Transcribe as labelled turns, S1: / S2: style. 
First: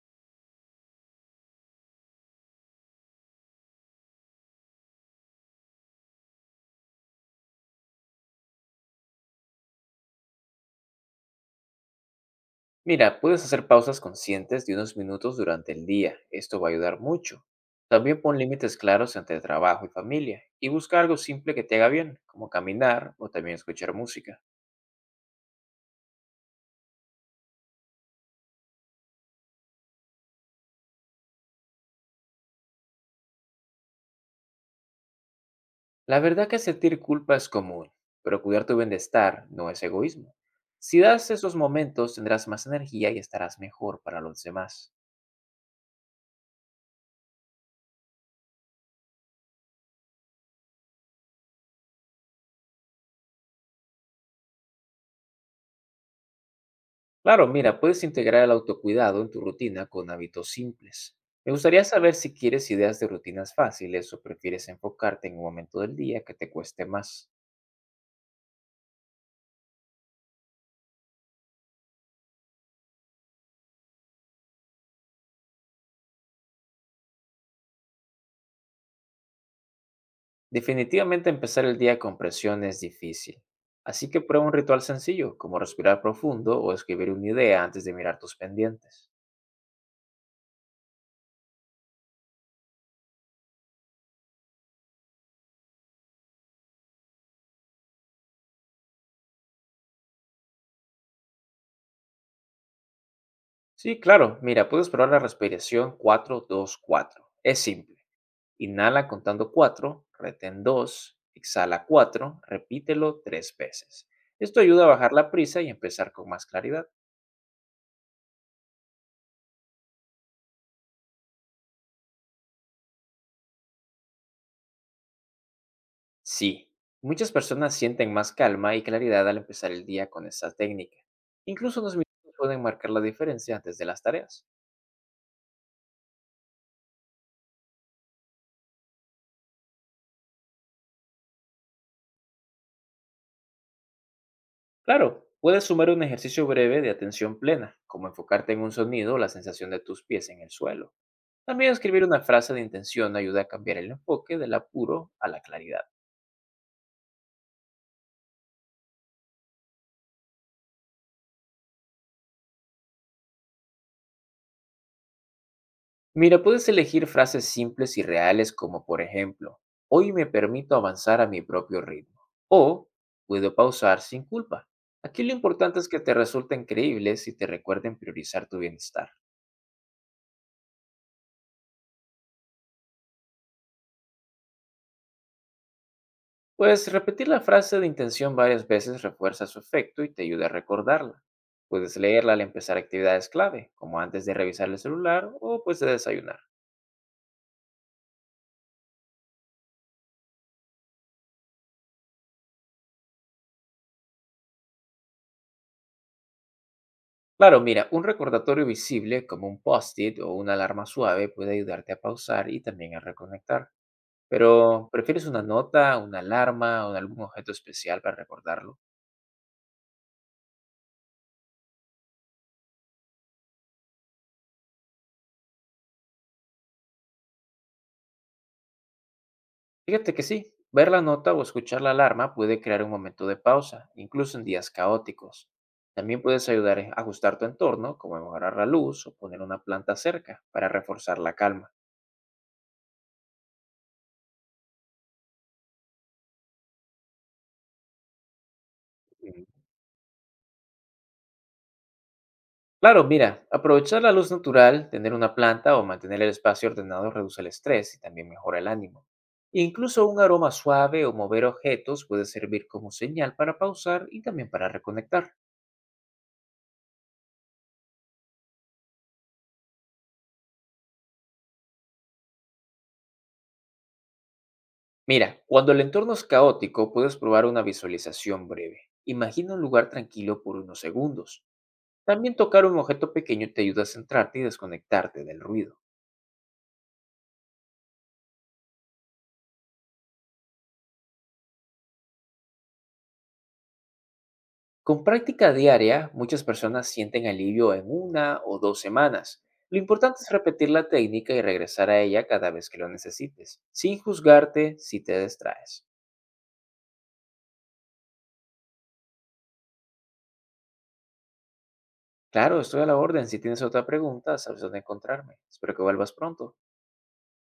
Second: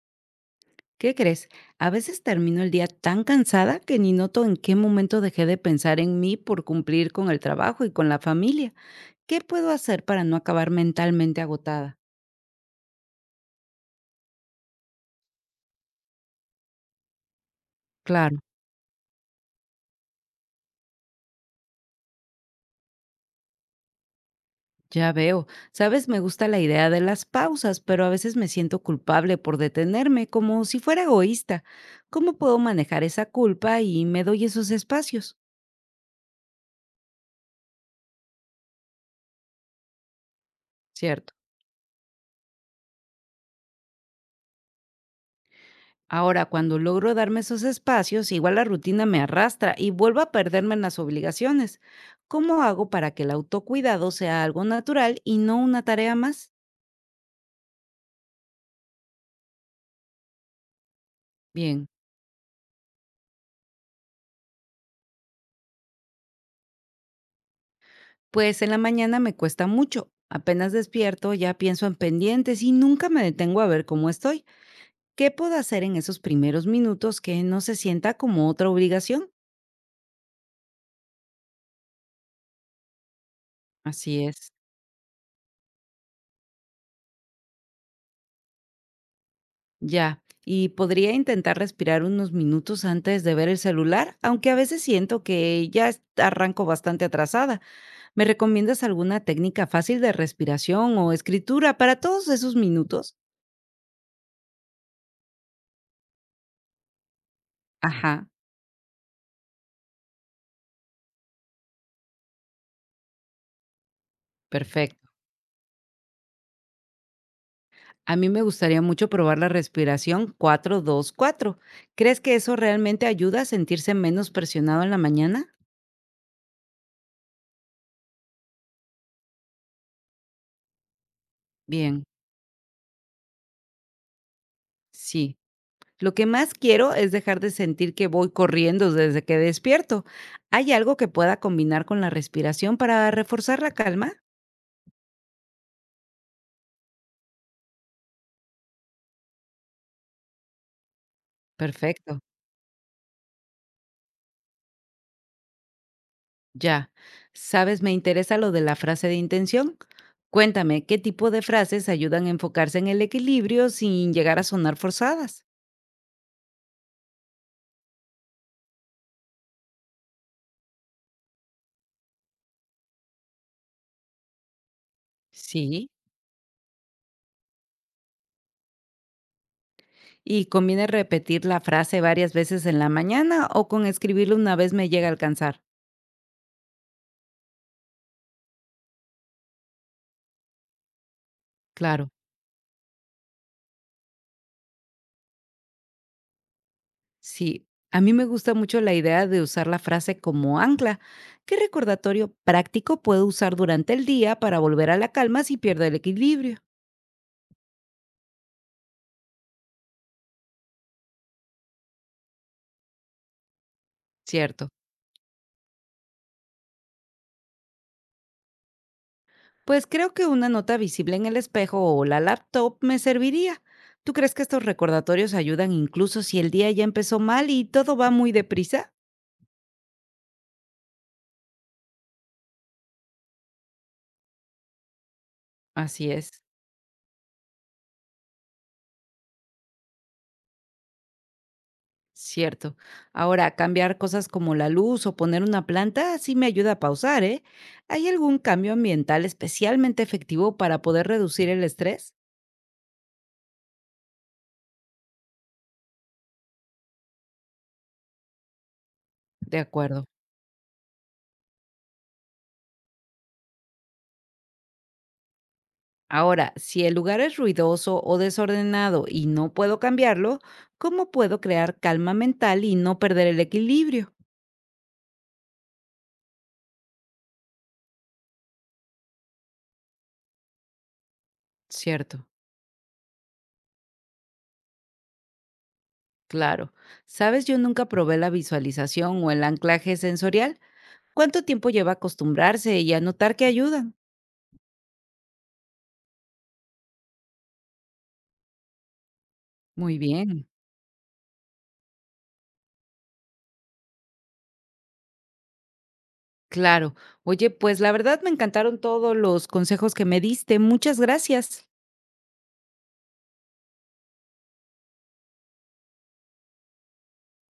S1: ¿Qué crees? A veces termino el día tan cansada que ni noto en qué momento dejé de pensar en mí por cumplir con el trabajo y con la familia. ¿Qué puedo hacer para no acabar mentalmente agotada?
S2: Mira, puedes hacer pausas conscientes de unos minutos durante el día. Esto va a ayudar mucho. También
S1: Claro,
S2: pon límites claros entre trabajo y familia y busca algo simple que te haga bien, como caminar o también escuchar música.
S1: ya veo. Sabes, me gusta la idea de las pausas, pero a veces me siento culpable por detenerme, como si fuera egoísta. ¿Cómo puedo manejar esa culpa y me doy esos espacios?
S2: La verdad que sentir culpa es común, pero cuidar tu bienestar no es egoísmo. Si das
S1: Cierto.
S2: esos momentos, tendrás más energía y estarás mejor para los demás.
S1: Ahora, cuando logro darme esos espacios, igual la rutina me arrastra y vuelvo a perderme en las obligaciones. ¿Cómo hago para que el autocuidado sea algo natural y no una tarea más?
S2: Claro, mira, puedes integrar el autocuidado en tu rutina con hábitos simples. Me gustaría
S1: Bien,
S2: saber si quieres ideas de rutinas fáciles o prefieres enfocarte en un momento del día que te cueste más.
S1: pues en la mañana me cuesta mucho. Apenas despierto, ya pienso en pendientes y nunca me detengo a ver cómo estoy. ¿Qué puedo hacer en esos primeros minutos que no se sienta como otra obligación?
S2: Definitivamente empezar el día con presión es difícil. Así que
S1: Así
S2: prueba
S1: es.
S2: un ritual sencillo, como respirar profundo o escribir una idea antes de mirar tus pendientes.
S1: Ya, y podría intentar respirar unos minutos antes de ver el celular, aunque a veces siento que arranco bastante atrasada. ¿Me recomiendas alguna técnica fácil de respiración o escritura para todos esos minutos?
S2: Sí, claro, mira, puedes probar la respiración 4-2-4. Es simple.
S1: Ajá,
S2: Inhala contando 4, retén 2, exhala 4. Repítelo 3 veces. Esto ayuda a
S1: perfecto.
S2: bajar la prisa y empezar con más claridad.
S1: A mí me gustaría mucho probar la respiración 4-2-4. ¿Crees que eso realmente ayuda a sentirse menos presionado en la mañana?
S2: Sí, muchas personas sienten más calma y claridad al empezar el día con esta técnica. Incluso unos
S1: Bien,
S2: minutos pueden marcar la diferencia antes de las tareas.
S1: sí. Lo que más quiero es dejar de sentir que voy corriendo desde que despierto. ¿Hay algo que pueda combinar con la respiración para reforzar la calma?
S2: Claro, puedes sumar un ejercicio breve de atención plena, como enfocarte en un sonido o la sensación de tus pies en el suelo. También escribir
S1: Perfecto,
S2: una frase de intención ayuda a cambiar el enfoque del apuro a la claridad.
S1: ya. Sabes, me interesa lo de la frase de intención. Cuéntame, ¿qué tipo de frases ayudan a enfocarse en el equilibrio sin llegar a sonar forzadas?
S2: Mira, puedes elegir frases simples y reales como por ejemplo, hoy me permito avanzar a mi propio ritmo o puedo pausar sin culpa. Aquí lo importante
S1: Sí.
S2: es que te resulten creíbles y te recuerden priorizar tu bienestar.
S1: ¿Y conviene repetir la frase varias veces en la mañana o con escribirla una vez me llega a alcanzar?
S2: Pues repetir la frase de intención varias veces refuerza su efecto y te ayuda a recordarla. Puedes
S1: Claro.
S2: leerla al empezar actividades clave, como antes de revisar el celular o pues de desayunar.
S1: Sí, a mí me gusta mucho la idea de usar la frase como ancla. ¿Qué recordatorio práctico puedo usar durante el día para volver a la calma si pierdo el equilibrio?
S2: Claro, mira, un recordatorio visible como un post-it o una alarma suave puede ayudarte a pausar y también a reconectar.
S1: Cierto.
S2: Pero, ¿prefieres una nota, una alarma o algún objeto especial para recordarlo?
S1: Pues creo que una nota visible en el espejo o la laptop me serviría. ¿Tú crees que estos recordatorios ayudan incluso si el día ya empezó mal y todo va muy deprisa?
S2: Fíjate que sí, ver la nota o escuchar la alarma puede crear un momento de pausa, incluso en días caóticos.
S1: Así
S2: También
S1: es.
S2: puedes ayudar a ajustar tu entorno, como mejorar la luz o poner una planta cerca para reforzar la calma.
S1: Cierto. Ahora, cambiar cosas como la luz o poner una planta sí me ayuda a pausar, ¿eh? ¿Hay algún cambio ambiental
S2: Mm,
S1: especialmente efectivo para poder reducir el estrés?
S2: Claro, mira, aprovechar la luz natural, tener una planta o mantener el espacio ordenado reduce el estrés y también mejora el ánimo.
S1: De
S2: Incluso
S1: acuerdo.
S2: un aroma suave o mover objetos puede servir como señal para pausar y también para reconectar.
S1: Ahora, si el lugar es ruidoso o desordenado y no puedo cambiarlo, ¿cómo puedo crear calma mental y no perder el equilibrio?
S2: Mira, cuando el entorno es caótico, puedes probar una visualización breve. Imagina un lugar tranquilo por unos segundos.
S1: Cierto,
S2: También tocar un objeto pequeño te ayuda a centrarte y desconectarte del ruido.
S1: claro. Sabes, yo nunca probé la visualización o el anclaje sensorial. ¿Cuánto tiempo lleva acostumbrarse y a notar que ayudan?
S2: Con práctica diaria, muchas personas sienten alivio en una o 2 semanas. Lo
S1: Muy
S2: importante es
S1: bien.
S2: repetir la técnica y regresar a ella cada vez que lo necesites, sin juzgarte si te distraes.
S1: Claro. Oye, pues la verdad me encantaron todos los consejos que me diste. Muchas gracias.
S2: Claro, estoy a la orden. Si tienes otra pregunta, sabes dónde encontrarme. Espero que vuelvas pronto.